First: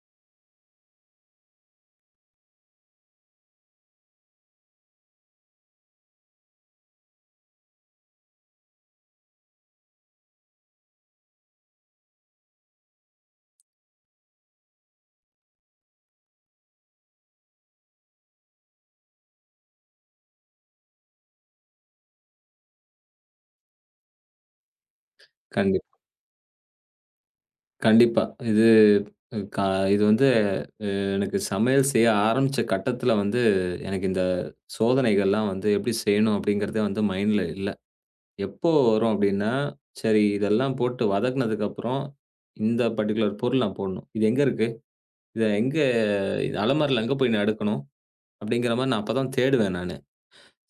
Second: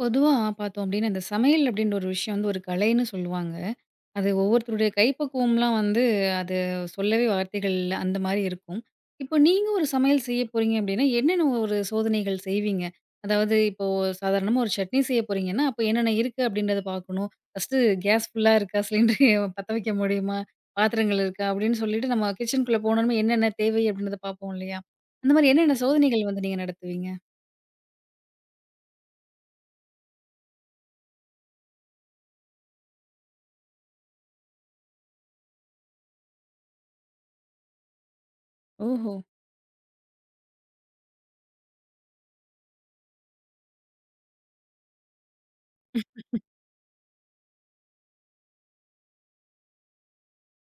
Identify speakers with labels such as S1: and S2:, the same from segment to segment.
S1: பொதுவா பார்த்தோம் அப்டின்னா, இந்த சமையல் அப்டின்ற ஒரு விஷயம் வந்து ஒரு கலைன்னு சொல்லுவாங்க. அது ஒவ்வொருத்தருடைய கைப்பக்குவம்லாம் வந்து அது சொல்லவே வார்த்தைகள் இல்ல. அந்த மாரி இருக்கும். இப்போ நீங்க ஒரு சமையல் செய்ய போறீங்க அப்டின்னா, என்னென்ன ஒரு சோதனைகள் செய்வீங்க? அதாவது இப்போ சாதாரணமா ஒரு சட்னி செய்ய போறீங்கன்னா, அப்போ என்னென்ன இருக்கு அப்டின்றத பார்க்கணும். ஃபர்ஸ்ட்டு கேஸ் ஃபுல்லா இருக்கா? சிலிண்டர் பத்த வைக்க முடியுமா? பாத்திரங்கள் இருக்கா? அப்டின்னு சொல்லிட்டு நம்ம கிச்சனுக்குள்ள போனோனே என்னென்ன தேவை அப்டின்றத பார்ப்போம் இல்லையா? அந்த மாரி என்னென்ன
S2: கண்டிப்
S1: சோதனைகள் வந்து நீங்க நடத்துவீங்க?
S2: கண்டிப்பா. இது க இது வந்து எனக்கு சமையல் செய்ய ஆரம்பிச்ச கட்டத்தில வந்து, எனக்கு இந்த சோதனைகள்லாம் வந்து எப்படி செய்யணும் அப்படிங்கிறதே வந்து மைண்ட்ல இல்ல. எப்போ வரும்
S1: ஓஹோ!
S2: அப்படின்னா, சரி இதெல்லாம் போட்டு வதக்குனதுக்கப்புறம், இந்த பர்ட்டிகுலர் பொருள் நான் போடணும். இது எங்க இருக்கு? இத எங்க இது அலமாரில எங்க போய் நான் எடுக்கணும்? அப்படிங்கிற மாரி நான் அப்பதான் தேடுவேன் நானு.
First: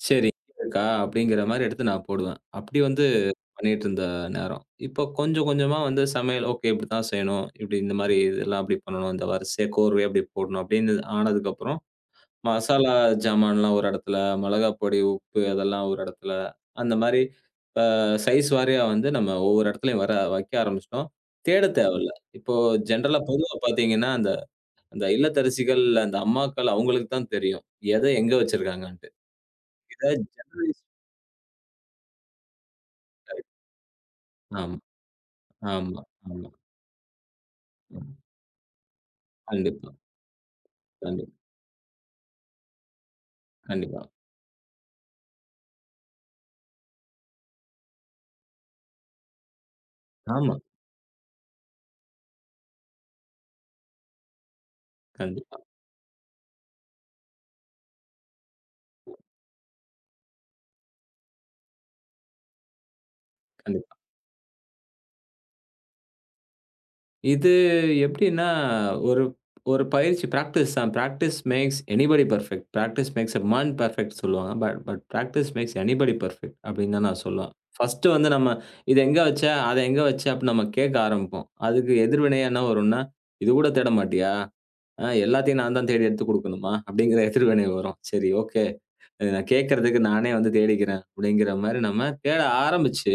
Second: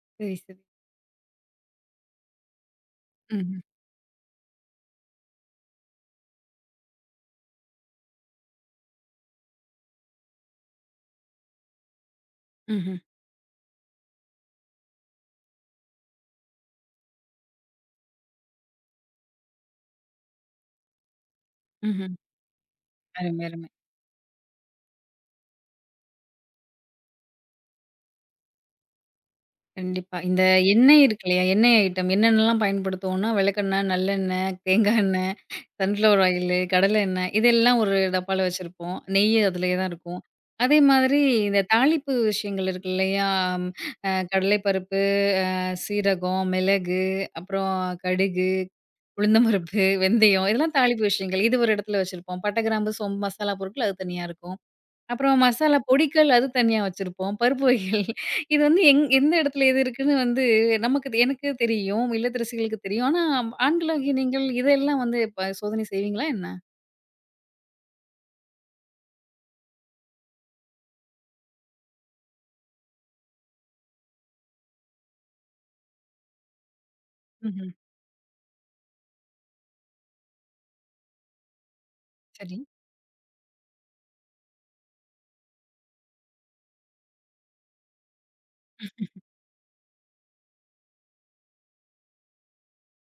S2: சரி
S1: சரி,
S2: இங்க
S1: சரி.
S2: இருக்கா? அப்படிங்கிற மாரி எடுத்து நான் போடுவேன். அப்படி வந்து
S1: ம்ஹ்ம்.
S2: பண்ணிட்டு இருந்த நேரம். இப்போ கொஞ்சம் கொஞ்சமா வந்து சமையல் ஓகே இப்படித்தான் செய்யணும். இப்படி இந்த மாரி இதெல்லாம் அப்படி பண்ணணும். இந்த வரிசையா கோர்வையா இப்படி போடணும் அப்படின்னு ஆனதுக்கப்புறம், மசாலா
S1: ம்ஹ்ம்.
S2: ஜாமான்லாம் ஒரு இடத்துல, மிளகாய் பொடி, உப்பு அதெல்லாம் ஒரு இடத்துல, அந்த மாரி அ சைஸ் வாரியா வந்து நம்ம ஒவ்வொரு இடத்துலயும் வர வைக்க ஆரம்பிச்சுட்டோம். தேட தேவையில்ல.
S1: ம்ஹ்ம்.
S2: இப்போ ஜென்ரலா
S1: அருமை,
S2: பொதுவா
S1: அருமை.
S2: பார்த்தீங்கன்னா, அந்த அந்த இல்லத்தரசிகள், அந்த அம்மாக்கள் அவங்களுக்கு தான் தெரியும். எத எங்க வச்சிருக்காங்கன்ட்டு. இத
S1: கண்டிப்பா. இந்த
S2: ஜெனரலைஸ்
S1: எண்ணெய் இருக்கு இல்லையா? எண்ணெய் ஐட்டம் என்னென்னலாம் பயன்படுத்துவோம்னா, விளக்கெண்ணெய், நல்லெண்ணெய்,
S2: ஆமா,
S1: தேங்காய் எண்ணெய்,
S2: ஆமா,
S1: சன்ஃப்ளவர்
S2: ஆமா.
S1: ஆயிலு, கடலை எண்ணெய் இதெல்லாம் ஒரு
S2: ம்.
S1: டப்பால வச்சிருப்போம். நெய் அதிலயே தான்
S2: கண்டிப்பா,
S1: இருக்கும். அதே மாதிரி
S2: கண்டிப்பா.
S1: இந்த தாளிப்பு விஷயங்கள் இருக்கு இல்லையா?
S2: கண்டிப்பா.
S1: கடலை பருப்பு, சீரகம், மிளகு, அப்புறம் கடுகு, உளுந்தம் பருப்பு, வெந்தயம்
S2: ஆமா.
S1: இதெல்லாம் தாளிப்பு விஷயங்கள். இது ஒரு இடத்துல வச்சிருப்போம். பட்டை, கிராம்பு, சோம்பு மசாலா பொருட்கள் அது தனியா இருக்கும். அப்புறம்
S2: கண்டிப்பா,
S1: மசாலா பொடிகள் அது தனியா வச்சிருப்போம். பருப்பு வகைகள் இது வந்து எந்த இடத்துல எது இருக்குன்னு வந்து நமக்கு தெ எனக்கு தெரியும். இல்லத்தரசிகளுக்கு தெரியும். ஆனா,
S2: கண்டிப்பா.
S1: ஆண்களாகிய நீங்கள் இதெல்லாம் வந்து சோதனை செய்வீங்களா என்ன?
S2: இது எப்படின்னா, ஒரு ஒரு பயிற்சி பிராக்டிஸ் தான். Practice makes anybody perfect. Practice makes a man perfect சொல்லுவாங்க. But but practice makes anybody perfect அப்படின்னு தான் நான் சொல்லுவேன்.
S1: ம்ஹ்ம்.
S2: ஃபர்ஸ்ட் வந்து நம்ம இத எங்க வச்ச? அத எங்க வச்ச? அப்படின்னு நம்ம கேட்க ஆரம்பிப்போம். அதுக்கு எதிர்வினையா
S1: சரி.
S2: என்ன வரும்னா, "இது கூட தேட மாட்டியா? எல்லாத்தையும் நான் தான் தேடி எடுத்துக் குடுக்கணுமா?" அப்படிங்கிற எதிர்வினை வரும். சரி, ஓகே. நான் கேட்கறதுக்கு நானே வந்து தேடிக்கிறேன் அப்படிங்கிற மாரி நம்ம தேட ஆரம்பிச்சு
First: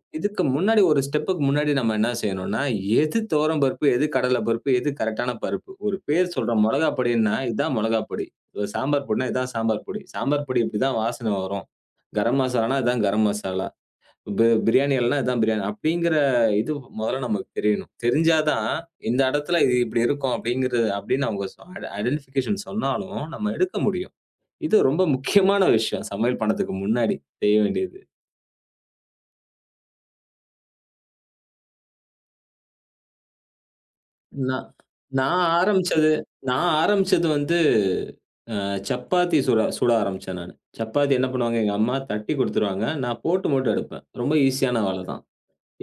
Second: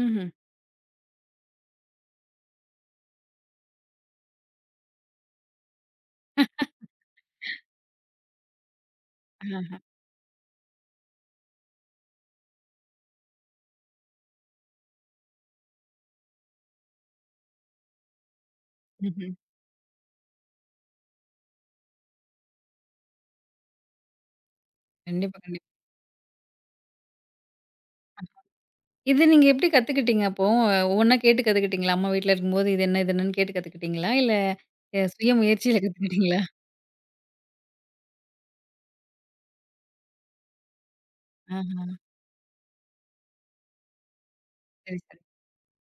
S1: ம்ஹ்ம்.
S2: இதுக்கு முன்னாடி ஒரு ஸ்டெப்புக்கு முன்னாடி நம்ம என்ன செய்யணும்னா, எது துவரம் பருப்பு, எது கடலை பருப்பு, எது கரெக்டான பருப்பு. ஒரு பேர் சொல்றோம் மொளகா பொடின்னா, இதான் மொளகா பொடி. ஒரு சாம்பார் பொடின்னா, இதான்
S1: ஆஹா.
S2: சாம்பார் பொடி. சாம்பார் பொடி இப்படிதான் வாசனை வரும். கரம் மசாலானா, இதான் கரம் மசாலா. பிரியாணி எல்லாம் இதான் பிரியாணி. அப்படிங்கிற இது முதல்ல நமக்கு தெரியணும். தெரிஞ்சா தான், இந்த
S1: ம்ஹ்ம்.
S2: இடத்துல இது இப்படி இருக்கும் அப்படிங்கிறது அப்படின்னு அவங்க சொ ஐ ஐடென்டிஃபிகேஷன் சொன்னாலும், நம்ம எடுக்க முடியும். இது ரொம்ப
S1: கண்டிப்பா,
S2: முக்கியமான
S1: கண்டிப்பா.
S2: விஷயம். சமையல் பண்ணதுக்கு முன்னாடி செய்ய வேண்டியது.
S1: இது நீங்க எப்படி கத்துக்கிட்டீங்க அப்போ? ஒவ்வொன்னா கேட்டு கத்துக்கிட்டீங்களா? அம்மா வீட்ல இருக்கும்போது இது என்ன? இது என்னன்னு கேட்டு கத்துக்கிட்டீங்களா? இல்ல
S2: நான்
S1: சுய
S2: நான்
S1: முயற்சியில
S2: ஆரம்பிச்சது
S1: கத்துக்கிட்டீங்களா?
S2: நான் ஆரம்பிச்சது வந்து சப்பாத்தி சுட சுட ஆரம்பிச்சேன் நானு. சப்பாத்தி என்ன பண்ணுவாங்க, எங்க
S1: ஆஹா.
S2: அம்மா தட்டி குடுத்துருவாங்க. நான் போட்டு மட்டும் எடுப்பேன். ரொம்ப ஈஸியான
S1: சரி,
S2: வேல
S1: சரி.
S2: தான்.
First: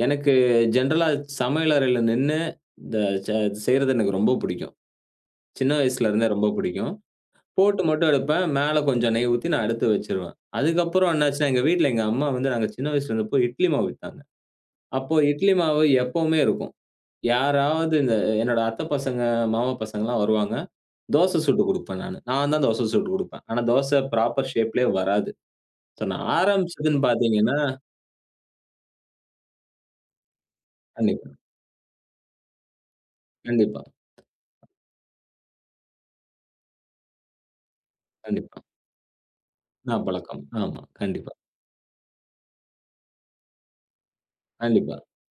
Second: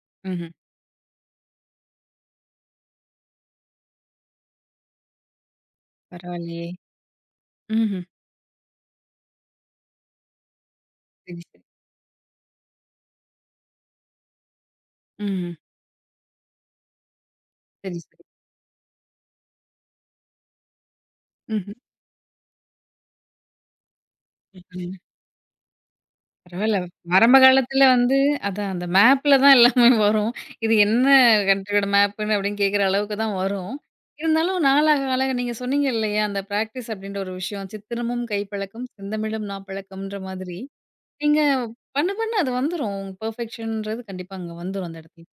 S2: எனக்கு
S1: ம்ஹ்ம்.
S2: ஜெனரலா சமையலறையில நின்னு இந்த ச செய்றது எனக்கு ரொம்ப புடிக்கும். சின்ன வயசுல இருந்தே ரொம்ப
S1: பரவாயில்லையே!
S2: புடிக்கும். போட்டு
S1: ம்ஹ்ம்.
S2: மட்டும் எடுப்பேன். மேல கொஞ்சம் நெய் ஊத்தி நான் எடுத்து வச்சுருவேன். அதுக்கப்புறம்
S1: சரி,
S2: என்னாச்சுன்னா,
S1: சரி.
S2: எங்க வீட்ல எங்க அம்மா வந்து நாங்க சின்ன வயசுல இருந்தப்போ இட்லி மாவு வித்தாங்க. அப்போ
S1: ம்ஹ்ம்.
S2: இட்லி மாவு எப்பவுமே இருக்கும். யாராவது
S1: சரி,
S2: இந்த
S1: சரி.
S2: என்னோட அத்தை பசங்க, மாமா பசங்கலாம் வருவாங்க. தோசை சுட்டு குடுப்பேன் நானு. நான் தான் தோசை சுட்டு குடுப்பேன். ஆனா தோசை ப்ராப்பர் ஷேப்லயே
S1: ம்ஹ்ம்.
S2: வராது. ஸோ நான்
S1: பரவால்ல.
S2: ஆரம்பிச்சதுன்னு
S1: ஆரம்ப
S2: பார்த்தீங்கன்னா
S1: காலத்துல வந்து அதான் அந்த மேப்ல தான் எல்லாமே வரும். இது என்ன
S2: கண்டிப்பா,
S1: கண்ட்ரியோட மேப்புன்னு அப்படின்னு கேட்குற அளவுக்கு தான் வரும்.
S2: கண்டிப்பா,
S1: இருந்தாலும் நாளாக ஆளாக நீங்க சொன்னீங்க இல்லையா, அந்த பிராக்டிஸ் அப்படின்ற ஒரு விஷயம். சித்திரமும்
S2: கண்டிப்பா.
S1: கைப்பழக்கம், செந்தமிழும்
S2: நான்
S1: நாப்பழக்கம்ன்ற
S2: பழக்கம்.
S1: மாதிரி.
S2: ஆமா. கண்டிப்பா,
S1: நீங்க பண்ண பண்ண அது வந்துரும். பெர்ஃபெக்ஷன்ன்றது கண்டிப்பா அங்க வந்துரும்
S2: கண்டிப்பா.
S1: அந்த இடத்துல.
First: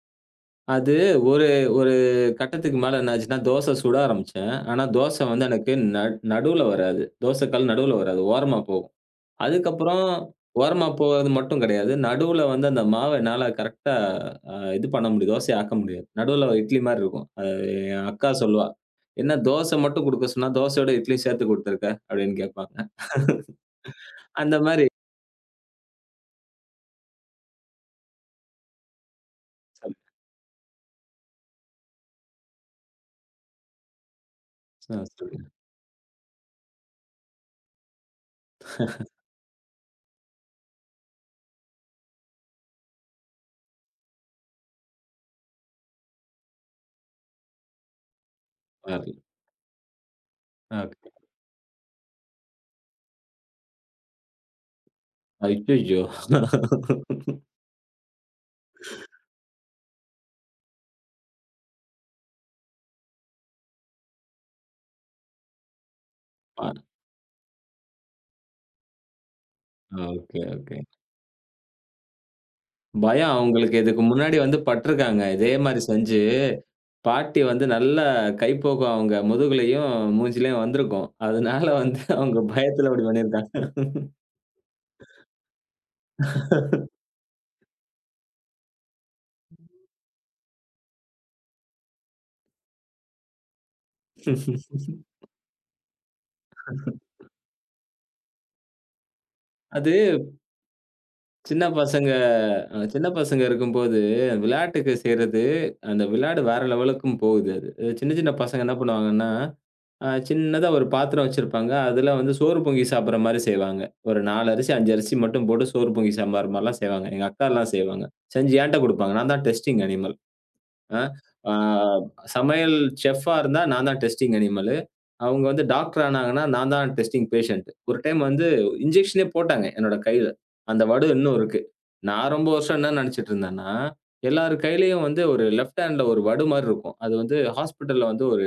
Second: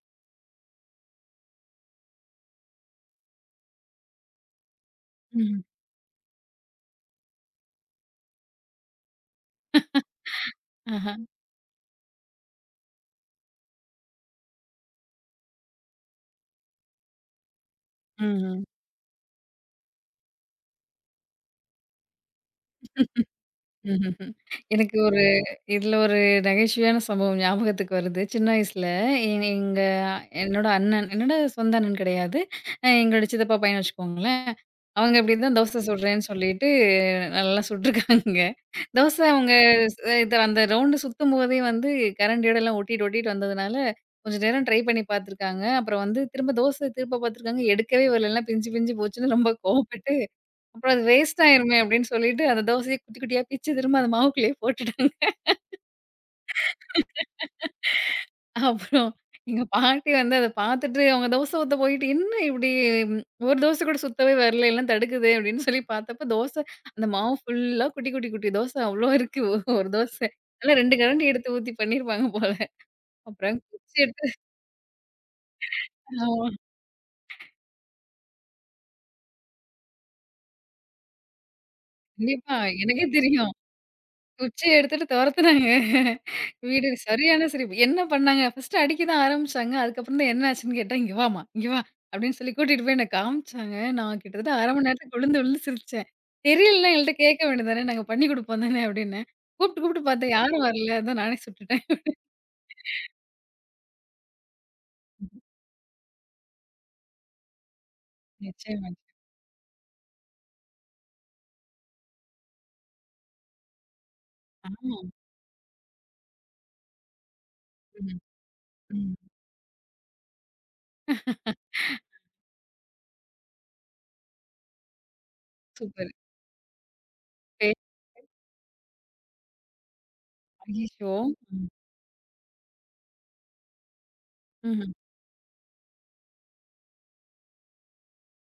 S2: அது ஒரு ஒரு கட்டத்துக்கு மேல என்ன ஆச்சுன்னா, தோசை சுட ஆரம்பிச்சேன். ஆனா தோசை வந்து
S1: ம்.
S2: எனக்கு நடுவுல வராது. தோசை கல் நடுவுல வராது. ஓரமா போகும். அதுக்கப்புறம் ஓரமா
S1: ஆஹா.
S2: போறது மட்டும் கிடையாது. நடுவுல வந்து அந்த மாவ என்னால கரெக்ட்டா இது பண்ண முடியும். தோசையா ஆக்க முடியாது. நடுவுல இட்லி மாரி இருக்கும். அது என் அக்கா
S1: ம்.
S2: சொல்லுவா. "என்ன தோசை மட்டும் குடுக்க சொன்னா, தோசையோட இட்லியும் சேர்த்து குடுத்துருக்க?" அப்படின்னு கேட்பாங்க.
S1: ம்ஹ்ஹ்ம்.
S2: அந்த மாரி
S1: எனக்கு ஒரு இதுல ஒரு நகைச்சுவையான சம்பவம் ஞாபகத்துக்கு வருது. சின்ன வயசுல எ எங்க என்னோட அண்ணன் என்னோட சொந்த அண்ணன் கிடையாது. எங்களோட சித்தப்பா பையன்னு வச்சுக்கோங்களேன்.
S2: ஆ
S1: அவங்க
S2: சொல்லுங்க.
S1: இப்டிதான் தோசை சுடுறேன்னு சொல்லிட்டு நல்லா சுட்டுருக்காங்க. தோசை அவங்க ஸ் இது அந்த ரவுண்டு சுத்தும்போதே வந்து கரண்டியோட எல்லாம் ஒட்டிட்டு ஒட்டிட்டு வந்ததுனால, கொஞ்சம் நேரம் ட்ரை பண்ணி பார்த்துருக்காங்க. அப்புறம் வந்து திரும்ப பார்த்துருக்காங்க. எடுக்கவே வரல. எல்லாம் பிஞ்சு பிஞ்சு
S2: மாறல.
S1: போச்சுன்னு ரொம்ப கோவப்பட்டு அப்புறம் அது
S2: ஓகே.
S1: வேஸ்ட் ஆயிருமே அப்படின்னு சொல்லிட்டு, அந்த தோசைய குட்டி குட்டியா பிச்சு திரும்ப அந்த மாவுக்குள்ளேயே போட்டுட்டாங்க.
S2: அய்யய்யோ!
S1: அப்புறம் எங்க பாட்டி வந்து அத பார்த்துட்டு, அவங்க தோசை ஊத்த போயிட்டு, "என்ன இப்படி ம், ஒரு தோசை கூட சுத்தவே வரல, எல்லாம் தடுக்குதே" அப்படின்னு சொல்லி பார்த்தப்ப, தோசை
S2: ஆ.
S1: அந்த மாவு ஃபுல்லா குட்டி குட்டி குட்டி தோசை அவ்ளோ இருக்கு. ஒரு தோசை.
S2: ஓகே,
S1: நல்லா
S2: ஓகே.
S1: 2 கரண்டி எடுத்து ஊத்தி பண்ணியிருப்பாங்க போல.
S2: பயம்
S1: அப்புறம்
S2: அவங்களுக்கு
S1: குச்சி
S2: இதுக்கு
S1: எடுத்து
S2: முன்னாடி வந்து பட்டுருக்காங்க. இதே மாரி செஞ்சு.
S1: ஆமா.
S2: பாட்டி வந்து நல்லா கைப்போக்கம் அவங்க முதுகுலயும், மூஞ்சிலயும் வந்திருக்கும். அதனால வந்து அவங்க
S1: கண்டிப்பா.
S2: பயத்துல அப்படி
S1: எனக்கே தெரியும்.
S2: பண்ணியிருக்காங்க.
S1: குச்சிய எடுத்துட்டு தொரத்துனாங்க. வீடு சரியான சிரிப்பு. என்ன பண்ணாங்க? ஃபர்ஸ்ட்டு அடிக்க தான் ஆரம்பிச்சாங்க. அதுக்கப்புறம் தான் என்ன ஆச்சுன்னு கேட்டா, "இங்க வாம்மா, இங்க வா" அப்படின்னு சொல்லி கூட்டிட்டு போய் என்ன காமிச்சாங்க. நான் கிட்டத்தட்ட 1/2 மணி நேரத்துக்கு விழுந்து விழுந்து சிரிச்சேன். தெரியலன்னா எங்கள்ட்ட கேட்க வேண்டியது தானே, நாங்க பண்ணி குடுப்போம் தானே அப்படின்னு. கூப்பிட்டு
S2: அது
S1: கூப்பிட்டு பார்த்தேன் யாரும் வரல. அதான் நானே
S2: சின்ன
S1: சுட்டுட்டேன்.
S2: பசங்க சின்ன பசங்க இருக்கும்போது விளையாட்டுக்கு செய்றது, அந்த விளையாடு வேற லெவலுக்கும் போகுது அது. சின்ன சின்ன பசங்க என்ன
S1: நிச்சயமா.
S2: பண்ணுவாங்கன்னா, சின்னதா ஒரு பாத்திரம் வச்சிருப்பாங்க. அதுல வந்து சோறு பொங்கி சாப்பிடுற மாரி செய்வாங்க. ஒரு 4 அரிசி, 5
S1: ஆமா.
S2: அரிசி மட்டும் போட்டு சோறு பொங்கி சாம்பார் மாரிலாம் செய்வாங்க. எங்க அக்காலாம் செய்வாங்க.
S1: ம்.
S2: செஞ்சு என்ட்ட
S1: ம்.
S2: குடுப்பாங்க. நான் தான் டெஸ்டிங் அனிமல். அ ஆ சமையல் செஃப்பா இருந்தா நான் தான் டெஸ்டிங் அனிமலு. அவங்க வந்து டாக்டர்
S1: சூப்பர்.
S2: ஆனாங்கன்னா, நான் தான் டெஸ்டிங் பேஷண்ட்.
S1: பே
S2: ஒரு டைம் வந்து இன்ஜெக்ஷனே போட்டாங்க என்னோட கையில. அந்த வடு
S1: அய்யய்யோ!
S2: இன்னும் இருக்கு.
S1: ம்.
S2: நான் ரொம்ப வருஷம் என்ன நெனச்சுட்டு இருந்தேன்னா, எல்லார்
S1: ம்ஹ்ம்.
S2: கையிலயும் வந்து ஒரு லெஃப்ட் ஹேண்ட்ல ஒரு வடு மாரி இருக்கும். அது வந்து ஹாஸ்பிட்டல்ல வந்து ஒரு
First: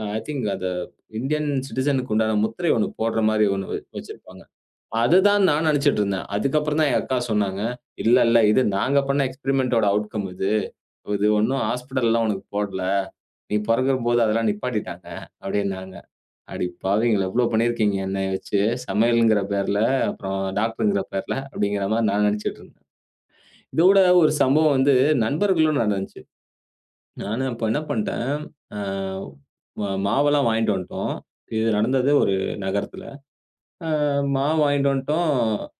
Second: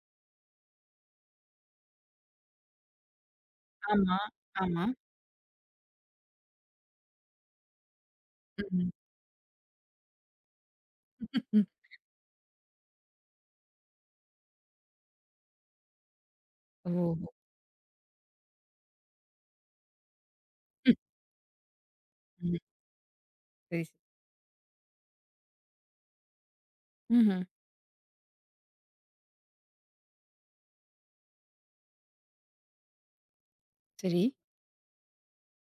S2: ஐ திங்க் அந்த இந்தியன் சிட்டிசனுக்கு உண்டான முத்திரை ஒண்ணு போடுற மாரி ஒண்ணு
S1: ஆமா,
S2: வச்சிருப்பாங்க.
S1: ஆமா.
S2: அதுதான் நான் நெனச்சுட்டு இருந்தேன். அதுக்கப்புறம் தான் என் அக்கா சொன்னாங்க. "இல்ல, இல்ல இது
S1: ம்.
S2: நாங்க பண்ண எக்ஸ்பெரிமென்ட்டோட அவுட்கம் இது." இது ஒண்ணும் ஹாஸ்பிட்டல்லாம் உனக்கு போடல. நீ பொறக்கும்போது அதெல்லாம் நிப்பாட்டிட்டாங்க அப்டின்னாங்க. அடி
S1: ஓஹோ!
S2: பாவிங்களா! எவ்ளோ பண்ணியிருக்கீங்க என்னைய வச்சு. சமையல்ங்கிற பேர்ல, அப்புறம்
S1: ம்.
S2: டாக்டர்ங்கிற பேர்ல அப்டிங்கிற மாரி நான்
S1: ம்.
S2: நெனச்சுட்டு இருந்தேன்.
S1: சரி, சரி.
S2: இதோட ஒரு சம்பவம் வந்து நண்பர்களும் நடந்துச்சு.
S1: ம்ஹ்ம்.
S2: நானு அப்ப என்ன பண்ட்டேன், அ ம மாவெல்லாம் வாங்கிட்டு வந்துட்டோம். இது நடந்தது ஒரு நகரத்துல. அ
S1: சரி.
S2: மாவு வாங்கிட்டு வந்துட்டோம்.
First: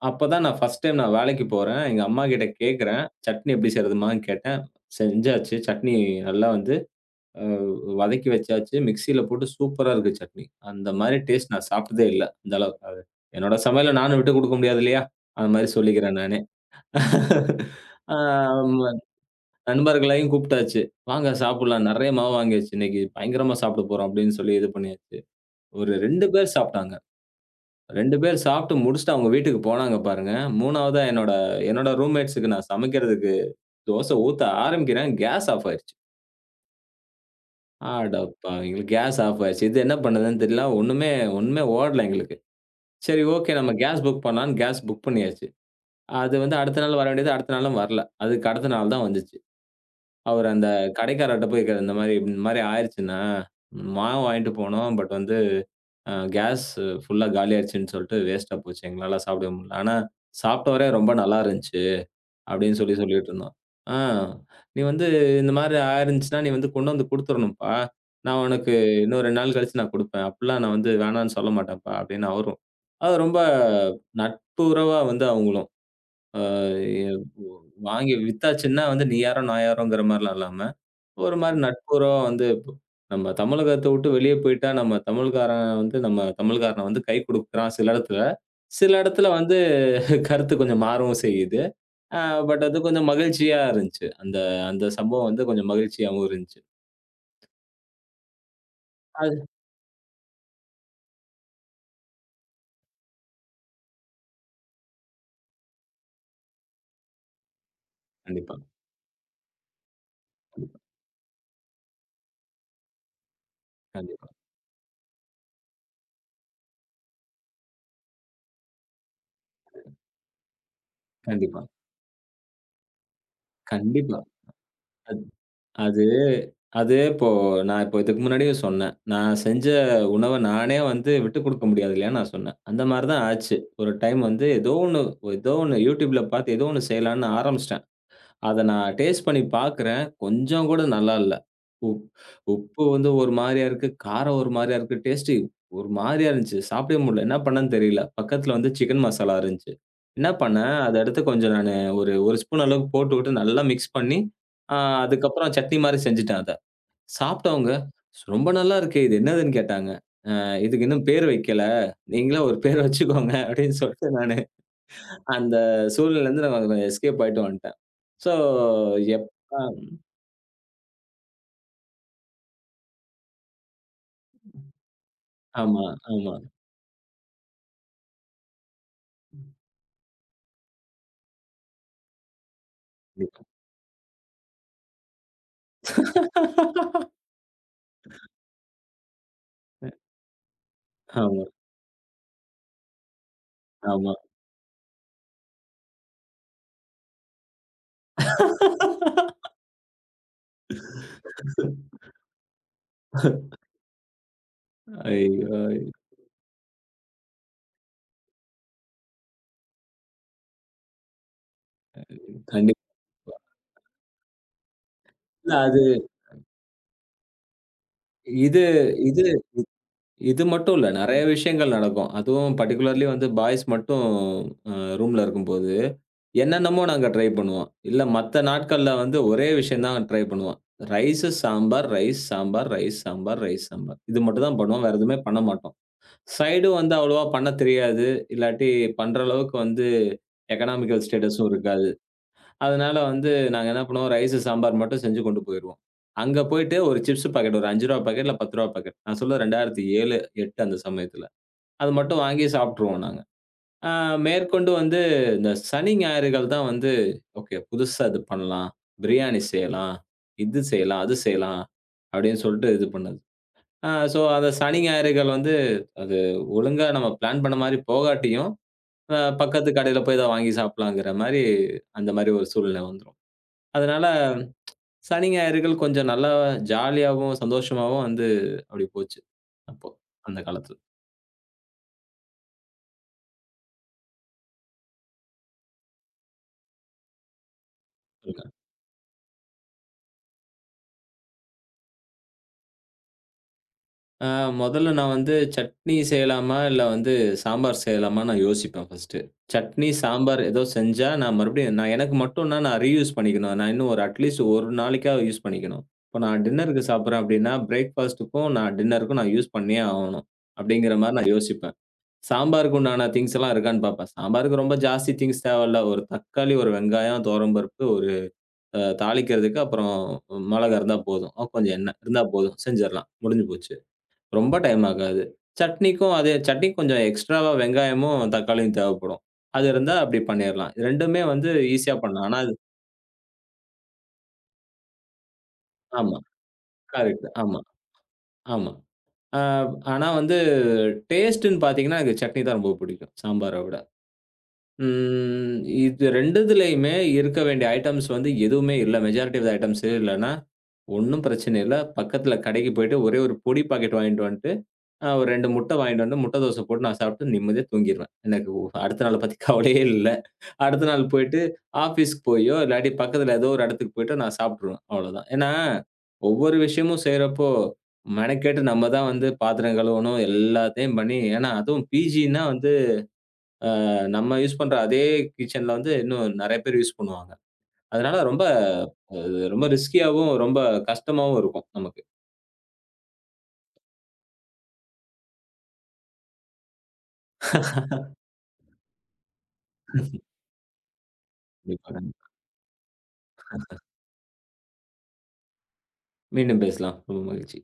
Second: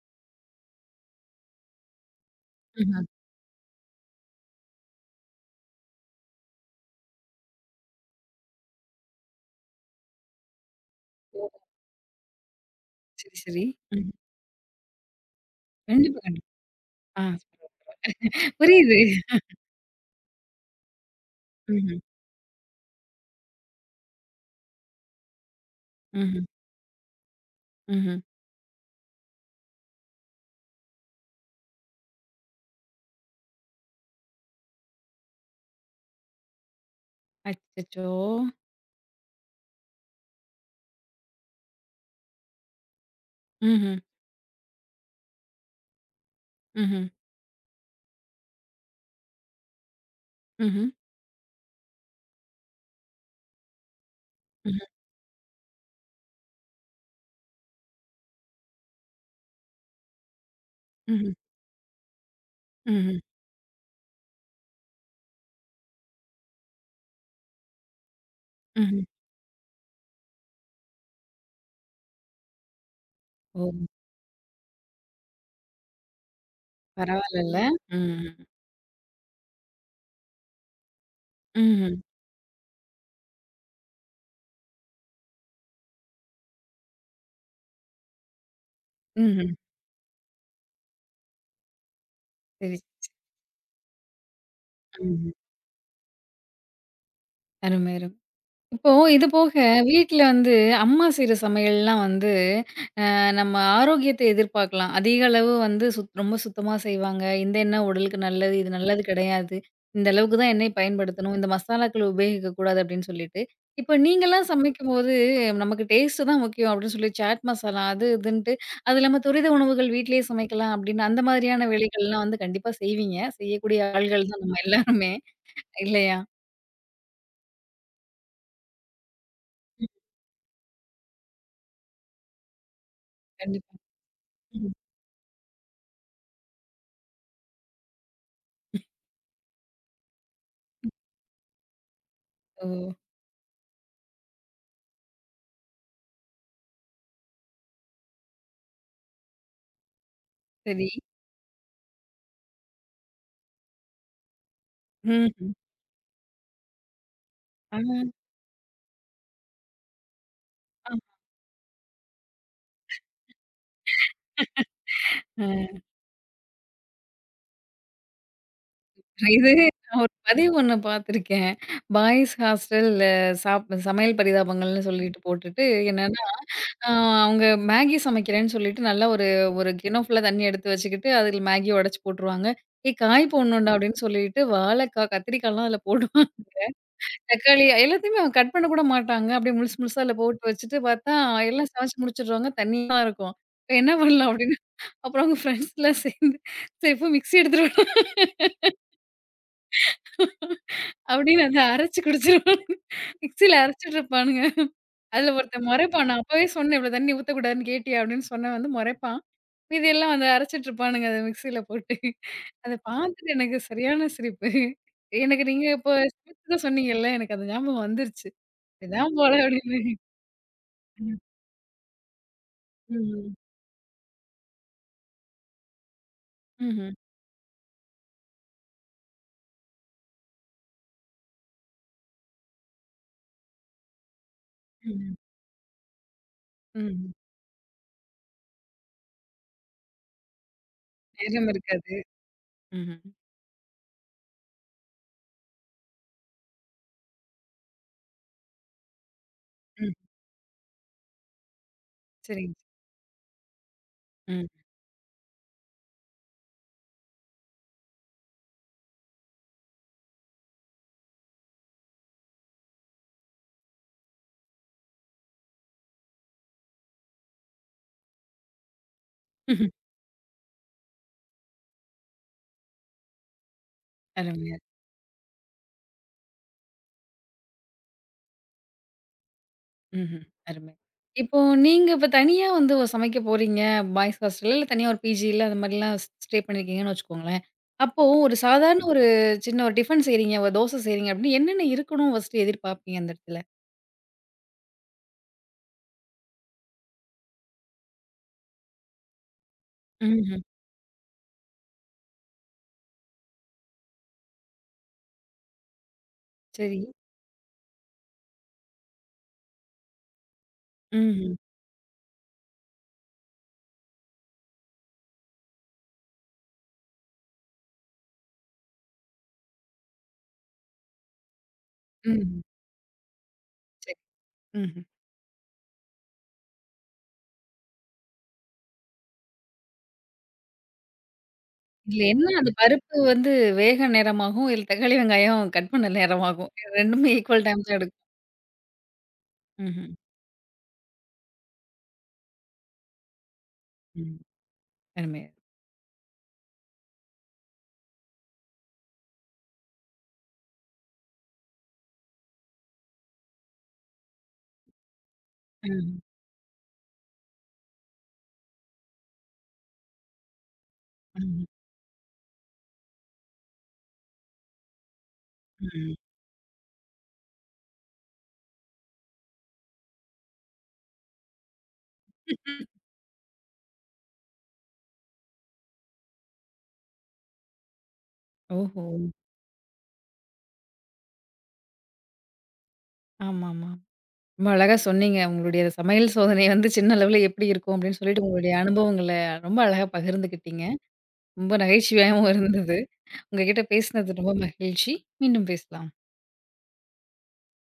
S2: அப்பதான் நான் ஃபர்ஸ்ட் டைம் நான் வேலைக்கு போறேன். எங்க அம்மாகிட்ட கேட்குறேன்.
S1: ம்ஹ்ம்.
S2: சட்னி எப்டி செய்றதும்மான்னு கேட்டேன். செஞ்சாச்சு. சட்னி நல்லா வந்து அ வதக்கி வச்சாச்சு. மிக்ஸியில போட்டு சூப்பரா இருக்கு சட்னி. அந்த மாரி
S1: ஓ!
S2: டேஸ்ட் நான் சாப்பிட்டதே இல்ல. இந்த அளவுக்கு அது.
S1: சரி,
S2: என்னோட
S1: சரி.
S2: சமையல
S1: ம்ஹ்ம்.
S2: நானும் விட்டுக் குடுக்க முடியாது இல்லையா? அந்த மாரி
S1: கண்டிப்பா,
S2: சொல்லிக்கிறேன் நானே.
S1: கண்டிப்பா. ஆ
S2: ஆ ம
S1: புரியுது.
S2: நண்பர்களையும் கூப்பிட்டாச்சு. "வாங்க சாப்பிடலாம்.
S1: ம்ஹ்ம்.
S2: நெறைய மாவு வாங்கியாச்சு இன்னைக்கு. பயங்கரமா சாப்பிட போறோம்." அப்படின்னு சொல்லி இது பண்ணியாச்சு. ஒரு 2
S1: ம்ஹ்ம்.
S2: பேர் சாப்பிட்டாங்க. 2
S1: ம்ஹ்ம்.
S2: பேர் சாப்பிட்டு முடிச்சுட்டு அவங்க வீட்டுக்கு போனாங்க பாருங்க. 3வதா என்னோட என்னோட ரூம்மேட்ஸ்க்கு நான் சமைக்கிறதுக்கு தோசை ஊத்த ஆரம்பிக்கிறேன். கேஸ் ஆஃப் ஆயிருச்சு.
S1: அச்சச்சோ!
S2: அடப்பாவி! எங்களுக்கு கேஸ் ஆஃப் ஆயிருச்சு. இது என்ன பண்ணுதுன்னு தெரியல. ஒண்ணுமே ஒண்ணுமே ஓடல எங்களுக்கு. சரி ஓகே நம்ம
S1: ம்ஹ்ம்.
S2: கேஸ் புக் பண்ணலான்னு கேஸ் புக் பண்ணியாச்சு. அது வந்து அடுத்த நாள்
S1: ம்ஹ்ம்.
S2: வர வேண்டியது அடுத்த நாளும் வரல. அதுக்கு அடுத்த நாள் தான் வந்துச்சு. அவரு அந்த
S1: ம்ஹ்ம்.
S2: கடைக்காரர்ட்ட போய் இந்த மாரி இந்த மாரி ஆயிருச்சுண்ணா. மாவு வாங்கிட்டு
S1: ம்ஹ்ம்.
S2: போனோம். பட் வந்து கேஸ் ஃபுல்லா காலியாயிருச்சுன்னு சொல்லிட்டு வேஸ்ட்டா போச்சு. எங்களால சாப்பிடவே முடியல. ஆனா சாப்பிட்ட வரையும் ரொம்ப
S1: ம்ஹ்ம்.
S2: நல்லா இருந்துச்சு. அப்படின்னு சொல்லி
S1: ம்ஹ்ம்.
S2: சொல்லிட்டுருந்தான். ஆ நீ வந்து இந்த மாரி ஆயிருந்துச்சுன்னா, நீ வந்து கொண்டு வந்து குடுத்துரணும்ப்பா. நான் உனக்கு
S1: ம்ஹ்ம்.
S2: இன்னும் 2 நாள் கழிச்சு நான் குடுப்பேன். அப்படிலாம் நான் வந்து வேணான்னு சொல்ல மாட்டேன்ப்பா அப்படின்னு அவரும். அது ரொம்ப
S1: ஓ!
S2: நட்புறவா வந்து அவங்களும். அ எ
S1: பரவால்லல்ல.
S2: வாங்கி
S1: ம்.
S2: வித்தாச்சுன்னா வந்து நீ யாரோ, நான் யாரோங்கிற மாரிலாம் இல்லாம, ஒரு மாரி
S1: ம்ஹ்ம்.
S2: நட்புறவா வந்து இப்போ நம்ம தமிழகத்த விட்டு வெளிய போயிட்டா, நம்ம தமிழ்காரன் வந்து நம்ம தமிழ்காரன வந்து கை குடுக்குறான் சில இடத்துல. சில இடத்துல
S1: ம்ஹ்ம்.
S2: வந்து கருத்து கொஞ்சம் மாறவும் செய்யுது. ஆ பட்
S1: சரி.
S2: அது கொஞ்சம் மகிழ்ச்சியா இருந்துச்சு. அந்த அந்த சம்பவம்
S1: ம்ஹ்ம்.
S2: வந்து கொஞ்சம் மகிழ்ச்சியாவும் இருந்துச்சு.
S1: அருமை, அருமை. இப்போ இது
S2: அது
S1: போக வீட்ல வந்து அம்மா செய்ற சமையல்லாம் வந்து நம்ம ஆரோக்கியத்த எதிர்பார்க்கலாம். அதிக அளவு வந்து ரொம்ப சுத்தமா செய்வாங்க. இந்த எண்ணெய் உடலுக்கு நல்லது.
S2: கண்டிப்பா,
S1: இது நல்லது கிடையாது. இந்த அளவுக்கு தான் எண்ணெய் பயன்படுத்தணும். இந்த மசாலாக்கள் உபயோகிக்கக்கூடாது அப்படின்னு சொல்லிட்டு, இப்போ
S2: கண்டிப்பா,
S1: நீங்கலாம் சமைக்கும்போது நமக்கு டேஸ்ட்டு தான் முக்கியம் அப்படின்னு சொல்லி சாட் மசாலா அது இதுன்ட்டு, அது இல்லாம துரித உணவுகள் வீட்லயே சமைக்கலாம் அப்படின்னு அந்த
S2: கண்டிப்பா,
S1: மாதிரியான வேலைகள்லாம் வந்து கண்டிப்பா செய்வீங்க. செய்யக்கூடிய
S2: கண்டிப்பா.
S1: ஆள்கள் தான் நம்ம எல்லாருமே
S2: அது அது
S1: இல்லையா?
S2: அது இப்போ நான் இப்போ இதுக்கு முன்னாடியே சொன்னேன். நான் செஞ்ச உணவ நானே வந்து விட்டுக் குடுக்க முடியாது இல்லையான்னு நான் சொன்னேன். அந்த மாரி தான் ஆச்சு.
S1: கண்டிப்பா.
S2: ஒரு டைம் வந்து
S1: ம்.
S2: ஏதோ ஒண்ணு YouTubeல பார்த்து ஏதோ ஒண்ணு செய்யலான்னு ஆரம்பிச்சுட்டேன். அத நான் டேஸ்ட் பண்ணி பார்க்குறேன். கொஞ்சம் கூட நல்லா இல்ல. உப்
S1: ஓ!
S2: உப்பு வந்து ஒரு மாரியா இருக்கு. காரம் ஒரு மாரியா இருக்கு. டேஸ்ட்டு ஒரு மாரியா இருந்துச்சு. சாப்பிடவே முடியல. என்ன பண்ணேன்னு தெரியல. பக்கத்துல வந்து சிக்கன் மசாலா இருந்துச்சு. என்ன பண்ணேன்,
S1: சரி.
S2: அத எடுத்து கொஞ்சம் நானு ஒரு 1 ஸ்பூன் அளவுக்கு போட்டுவிட்டு நல்லா மிக்ஸ் பண்ணி, அ
S1: ம்ஹ்ம்.
S2: அதுக்கப்புறம் சட்னி மாரி செஞ்சுட்டேன் அத. சாப்பிட்டவங்க,
S1: ஆ.
S2: "ரொம்ப நல்லா இருக்கே! இது என்னதுன்னு?" கேட்டாங்க. இதுக்கு இன்னும் பேர் வைக்கல. நீங்களே ஒரு பேர் வச்சுக்கோங்க." அப்படின்னு சொல்லிட்டு நானு அந்த
S1: ஆ.
S2: சூழ்நிலையிலருந்து நான் எஸ்கேப் ஆயிட்டு வந்துட்டேன். ஸோ, எப்
S1: இது
S2: அ.
S1: நான் ஒரு பதிவு ஒண்ணு பார்த்துருக்கேன். பாய்ஸ் ஹாஸ்டல் சாப் சமையல் பரிதாபங்கள்னு சொல்லிட்டு போட்டுட்டு
S2: ஆமா,
S1: என்னன்னா,
S2: ஆமா.
S1: அ அவங்க மேகி சமைக்கிறேன்னு சொல்லிட்டு நல்லா ஒரு ஒரு கிண்ணம் ஃபுல்லா தண்ணி எடுத்து வச்சுக்கிட்டு, அதுல மேகிய உடைச்சு போட்டுருவாங்க. ஏய் காய்
S2: கண்டிப்பா.
S1: போடணும்டா அப்படின்னு சொல்லிட்டு வாழைக்காய், கத்திரிக்காய்லாம் அதுல போடுவாங்க. தக்காளி எல்லாத்தையுமே அவங்க கட் பண்ண கூட மாட்டாங்க. அப்படியே முழுசு முழுசா அதுல போட்டு வச்சுட்டு பார்த்தா,
S2: ஆமா,
S1: எல்லாம் சமைச்சு முடிச்சுடுறாங்க. தண்ணியா தான் இருக்கும். இப்ப என்ன
S2: ஆமா.
S1: பண்ணலாம் அப்படின்னு, அப்புறம் அவங்க ஃப்ரெண்ட்ஸ்லாம் சேர்ந்து சரி போய் மிக்ஸி எடுத்துட்டு வா அப்படின்னு அத அரைச்சு குடிச்சிருவாங்க. மிக்ஸியில அரைச்சுட்டு இருப்பானுங்க. அதுல ஒருத்தன்
S2: ஐயோ!
S1: முறைப்பான். நான் அப்பவே சொன்னேன், "இவ்வளோ தண்ணீ ஊத்தக்கூடாதுன்னு கேட்டியா?" அப்படின்னு சொன்னவன் வந்து முறைப்பான். மீதியெல்லாம் வந்து அரைச்சுட்டு இருப்பானுங்க அத மிக்ஸியில போட்டு. அத
S2: கண்டிப்பா.
S1: பார்த்துட்டு எனக்கு சரியான சிரிப்பு. எனக்கு
S2: இல்ல
S1: நீங்க
S2: அது
S1: இப்போ சமைச்சத சொன்னீங்கல்ல, எனக்கு அது ஞாபகம் வந்துருச்சு.
S2: இது
S1: இதான்
S2: இது
S1: போல அப்படின்னு.
S2: இது மட்டும் இல்ல.
S1: ம்.
S2: நெறைய விஷயங்கள் நடக்கும். அதுவும் பர்ட்டிகுலர்லி வந்து
S1: ம்.
S2: பாய்ஸ் மட்டும் அ ரூம்ல இருக்கும்போது, என்னென்னமோ
S1: ம்ஹ்ம்.
S2: நாங்க ட்ரை பண்ணுவோம். இல்ல மத்த நாட்கள்ல வந்து ஒரே விஷயம் தான் ட்ரை பண்ணுவோம். Rice, sambar, rice, sambar, rice, sambar, rice, sambar. இது மட்டும் தான் பண்ணுவோம். வேற
S1: ம்ஹ்ம்.
S2: எதுவுமே பண்ண மாட்டோம். சைடும் வந்து
S1: ம்.
S2: அவ்வளவா பண்ணத் தெரியாது. இல்லாட்டி பண்ற அளவுக்கு வந்து எக்கனாமிக்கல்
S1: நேரம்
S2: ஸ்டேட்டஸும் இருக்காது.
S1: இருக்காது.
S2: அதனால
S1: ம்ஹ்ம்.
S2: வந்து நாங்க என்ன பண்ணுவோம், ரைஸு, சாம்பார் மட்டும் செஞ்சு கொண்டு போயிருவோம். அங்க போயிட்டு ஒரு சிப்ஸ் பாக்கெட் ஒரு ரூ. 5 பாக்கெட் இல்ல ரூ. 10 பாக்கெட். நான் சொல்ல
S1: ம்.
S2: 2007, 8 அந்த சமயத்துல. அது மட்டும் வாங்கி
S1: சரிங்க.
S2: சாப்ட்டுருவோம் நாங்க. ஆ
S1: ம்.
S2: மேற்கொண்டு வந்து இந்த சனி, ஞாயிறுகள் தான் வந்து ஓகே புதுசா இது பண்ணலாம். பிரியாணி செய்யலாம். இது செய்யலாம், அது செய்யலாம் அப்டின்னு சொல்ட்டு இது பண்ணது. ஆ ஸோ, அத சனி, ஞாயிறுகள் வந்து அது ஒழுங்கா நம்ம பிளான் பண்ண மாரி போகாட்டியும், பக்கத்து கடையில போய் தான் வாங்கி சாப்பிடலாங்கிற மாரி, அந்த மாரி ஒரு சூழ்நிலை வந்துரும். அதனால
S1: அருமை.
S2: சனி, ஞாயிறுகள் கொஞ்சம் நல்லா ஜாலியாவும், சந்தோஷமாவும் வந்து அப்டி போச்சு. அப்போ
S1: ம்ஹ்ம்.
S2: அந்த
S1: அருமை.
S2: காலத்துல.
S1: இப்போ நீங்க இப்ப தனியா வந்து சமைக்க போறீங்க. பாய்ஸ் ஹாஸ்டல்ல இல்ல தனியா ஒரு பிஜில அந்த மாரிலாம் ஸ்டே பண்ணியிருக்கீங்கன்னு வச்சுக்கோங்களேன். அப்போ ஒரு
S2: சொல்லுங்க.
S1: சாதாரண ஒரு சின்ன ஒரு டிஃபன் செய்றீங்க, ஒரு தோசை செய்றீங்க அப்டின்னா என்னென்ன இருக்கணும் ஃபர்ஸ்ட்டு எதிர்பார்ப்பீங்க அந்த இடத்துல?
S2: ஆ மொதல்ல நான் வந்து சட்னி செய்யலாமா? இல்ல வந்து சாம்பார் செய்யலாமான்னு நான் யோசிப்பேன் ஃபர்ஸ்ட்டு. சட்னி,
S1: ம்ஹ்ம்.
S2: சாம்பார் ஏதோ செஞ்சா நான் மறுபடியும் நான் எனக்கு மட்டும்னா நான் ரீயூஸ் பண்ணிக்கணும். நான் இன்னும் ஒரு அட்லீஸ்ட் 1 நாளைக்காவது யூஸ் பண்ணிக்கணும். இப்போ நான்
S1: சரி.
S2: டின்னருக்கு சாப்பிடுறேன் அப்படின்னா, பிரேக்ஃபாஸ்ட்டுக்கும் நான் டின்னருக்கும் நான் யூஸ் பண்ணியே ஆவணும். அப்படிங்கிற மாரி நான்
S1: ம்ஹ்ம்.
S2: யோசிப்பேன். சாம்பாருக்கு உண்டான திங்ஸ் எல்லாம் இருக்கான்னு பார்ப்பேன். சாம்பாருக்கு ரொம்ப ஜாஸ்தி திங்ஸ் தேவையில்ல. ஒரு தக்காளி, ஒரு வெங்காயம், துவரம்பருப்பு, ஒரு தாளிக்கிறதுக்கு அப்புறம் மிளகா இருந்தா போதும். கொஞ்சம் எண்ணெய் இருந்தா
S1: ம்ஹ்ம்.
S2: போதும். செஞ்சிரலாம். முடிஞ்சு போச்சு.
S1: சரி.
S2: ரொம்ப டைம்
S1: ம்ஹ்ம்.
S2: ஆகாது. சட்னிக்கும் அதே சட்னி கொஞ்சம் எக்ஸ்ட்ராவா வெங்காயமும், தக்காளியும் தேவைப்படும். அது இருந்தா அப்படி பண்ணிறலாம். 2மே வந்து ஈஸியா
S1: இதுல என்ன
S2: பண்ணலாம். ஆனா
S1: அது
S2: அது
S1: பருப்பு வந்து வேக நேரமாகும், இல்ல தக்காளி, வெங்காயம் கட் பண்ண
S2: ஆமா.
S1: நேரமாகும். 2மே
S2: கரெக்ட்.
S1: ஈக்குவல்
S2: ஆமா,
S1: டைம் தான் எடுக்கும்.
S2: ஆமா. அ
S1: ம்ஹ்ம்.
S2: ஆனா வந்து டேஸ்ட்டுன்னு பார்த்தீங்கன்னா, எனக்கு சட்னி தான் ரொம்ப பிடிக்கும். சாம்பார விட.
S1: ம். அருமை.
S2: ம் இது 2துலயுமே இருக்க வேண்டிய ஐட்டம்ஸ் வந்து எதுவுமே இல்ல. மெஜாரிட்டி ஆஃப் த ஐட்டம்ஸே இல்லன்னா, ஒண்ணும் பிரச்சனை இல்ல. பக்கத்துல கடைக்கு போயிட்டு ஒரே ஒரு பொடி பாக்கெட் வாங்கிட்டு வந்துட்டு ஆ ஒரு 2 முட்டை
S1: ம்ஹ்ம்.
S2: வாங்கிட்டு வந்து, முட்டை தோசை போட்டு நான் சாப்பிட்டு நிம்மதியா தூங்கிருவேன். எனக்கு ஒ அடுத்த நாள பத்தி கவலையே இல்ல. அடுத்த நாள் போயிட்டு
S1: ம்ஹ்ம்.
S2: ஆஃபீஸ்க்கு போயோ, இல்லாட்டி பக்கத்துல ஏதோ ஒரு இடத்துக்கு போயிட்டு நான் சாப்பிட்டுருவேன். அவ்வளோதான். ஏன்னா, ஒவ்வொரு விஷயமும் செய்றப்போ, மெனக்கெட்டு நம்ம தான் வந்து பாத்திரம் கழுவணும், எல்லாத்தையும் பண்ணி ஏன்னா அதுவும் பிஜின்னா
S1: ம்.
S2: வந்து, அ நம்ம யூஸ் பண்ற அதே கிச்சன்ல வந்து இன்னும் நெறைய பேர் யூஸ் பண்ணுவாங்க. அதனால ரொம்ப
S1: ஓஹோ!
S2: அது ரொம்ப ரிஸ்கியாவும், ரொம்ப கஷ்டமாவும் இருக்கும் நமக்கு.
S1: ஆமாமா. ரொம்ப அழகா சொன்னீங்க. உங்களுடைய சமையல் சோதனை வந்து சின்ன அளவுல எப்படி இருக்கும் அப்படின்னு சொல்லிட்டு உங்களுடைய அனுபவங்கள ரொம்ப அழகா பகிர்ந்துக்கிட்டீங்க. ரொம்ப
S2: கண்டிப்பாக.
S1: நகைச்சுவையாவும் இருந்தது. உங்ககிட்ட பேசினது ரொம்ப மகிழ்ச்சி. மீண்டும் பேசலாம்.
S2: மீண்டும் பேசலாம். ரொம்ப மகிழ்ச்சி.